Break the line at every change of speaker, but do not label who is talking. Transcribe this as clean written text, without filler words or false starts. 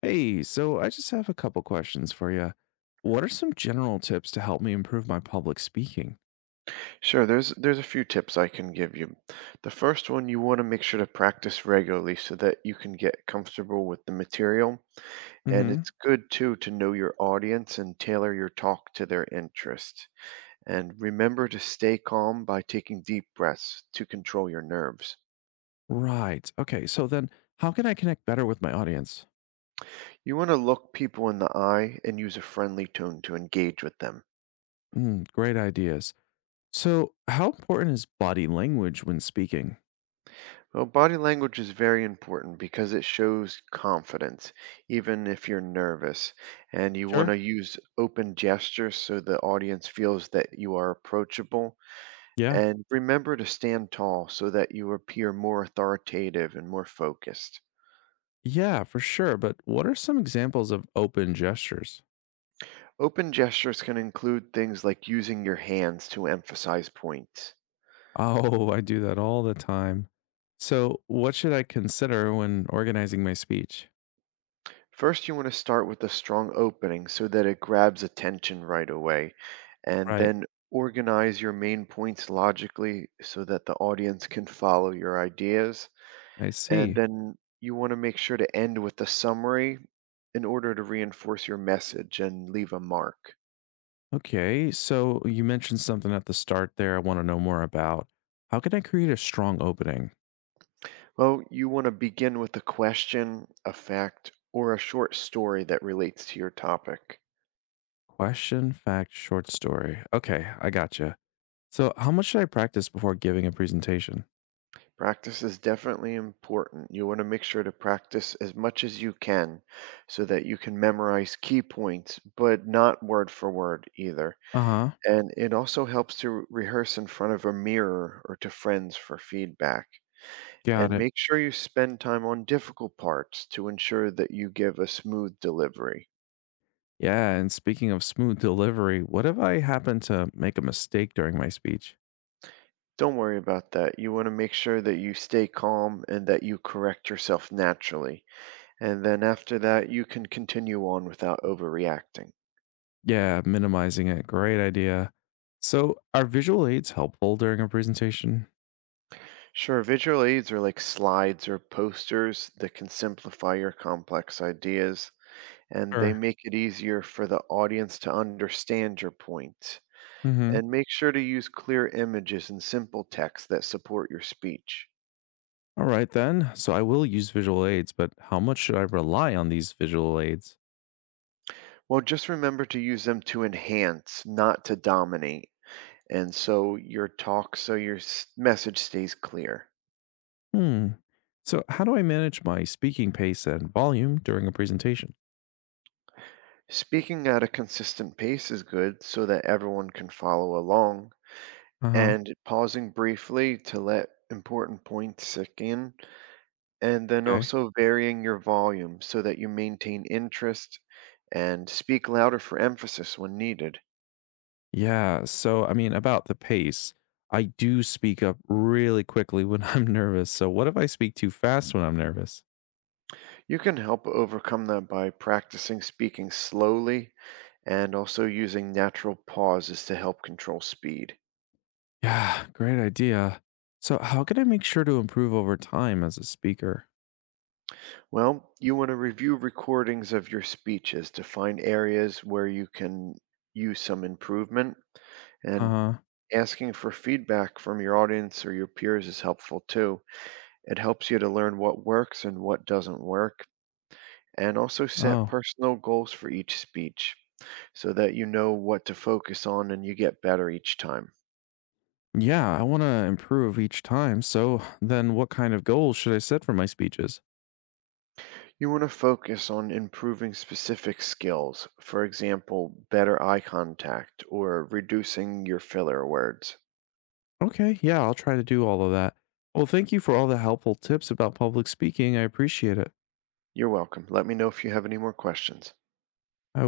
Hey, so I just have a couple questions for you. What are some general tips to help me improve my public speaking?
Sure, there's a few tips I can give you. The first one, you want to make sure to practice regularly so that you can get comfortable with the material. And
Mm-hmm.
it's good too to know your audience and tailor your talk to their interest. And remember to stay calm by taking deep breaths to control your nerves.
Right. Okay. So then, how can I connect better with my audience?
You want to look people in the eye and use a friendly tone to engage with them.
Mm, great ideas. So, how important is body language when speaking?
Well, body language is very important because it shows confidence, even if you're nervous. And you
Sure.
want to use open gestures so the audience feels that you are approachable.
Yeah.
And remember to stand tall so that you appear more authoritative and more focused.
Yeah, for sure. But what are some examples of open gestures?
Open gestures can include things like using your hands to emphasize points.
Oh, I do that all the time. So, what should I consider when organizing my speech?
First, you want to start with a strong opening so that it grabs attention right away, and
Right.
then organize your main points logically so that the audience can follow your ideas.
I
And
see.
then you want to make sure to end with a summary in order to reinforce your message and leave a mark.
Okay, so you mentioned something at the start there I want to know more about. How can I create a strong opening?
Well, you want to begin with a question, a fact, or a short story that relates to your topic.
Question, fact, short story. Okay, I gotcha. So, how much should I practice before giving a presentation?
Practice is definitely important. You want to make sure to practice as much as you can so that you can memorize key points, but not word for word either.
Uh huh,
And it also helps to rehearse in front of a mirror or to friends for feedback.
got
And
it.
make sure you spend time on difficult parts to ensure that you give a smooth delivery.
Yeah, and speaking of smooth delivery, what if I happen to make a mistake during my speech?
Don't worry about that. You want to make sure that you stay calm and that you correct yourself naturally. And then after that, you can continue on without overreacting.
Yeah, minimizing it. Great idea. So, are visual aids helpful during a presentation?
Sure, visual aids are like slides or posters that can simplify your complex ideas, and they
Sure.
make it easier for the audience to understand your point.
Mm hmm.
And make sure to use clear images and simple text that support your speech.
All right then. So I will use visual aids, but how much should I rely on these visual aids?
Well, just remember to use them to enhance, not to dominate. And so your talk, so your message stays clear.
Hmm. So how do I manage my speaking pace and volume during a presentation?
Speaking at a consistent pace is good so that everyone can follow along,
Uh-huh.
and pausing briefly to let important points sink in, and then
Okay.
also varying your volume so that you maintain interest and speak louder for emphasis when needed.
Yeah, so about the pace, I do speak up really quickly when I'm nervous. So what if I speak too fast when I'm nervous?
You can help overcome that by practicing speaking slowly and also using natural pauses to help control speed.
Yeah, great idea. So how can I make sure to improve over time as a speaker?
Well, you want to review recordings of your speeches to find areas where you can use some improvement, and
Uh-huh.
asking for feedback from your audience or your peers is helpful too. It helps you to learn what works and what doesn't work, and also set
Oh.
personal goals for each speech so that you know what to focus on and you get better each time.
Yeah, I want to improve each time. So then what kind of goals should I set for my speeches?
You want to focus on improving specific skills, for example, better eye contact or reducing your filler words.
Okay, yeah, I'll try to do all of that. Well, thank you for all the helpful tips about public speaking. I appreciate it.
You're welcome. Let me know if you have any more questions.
I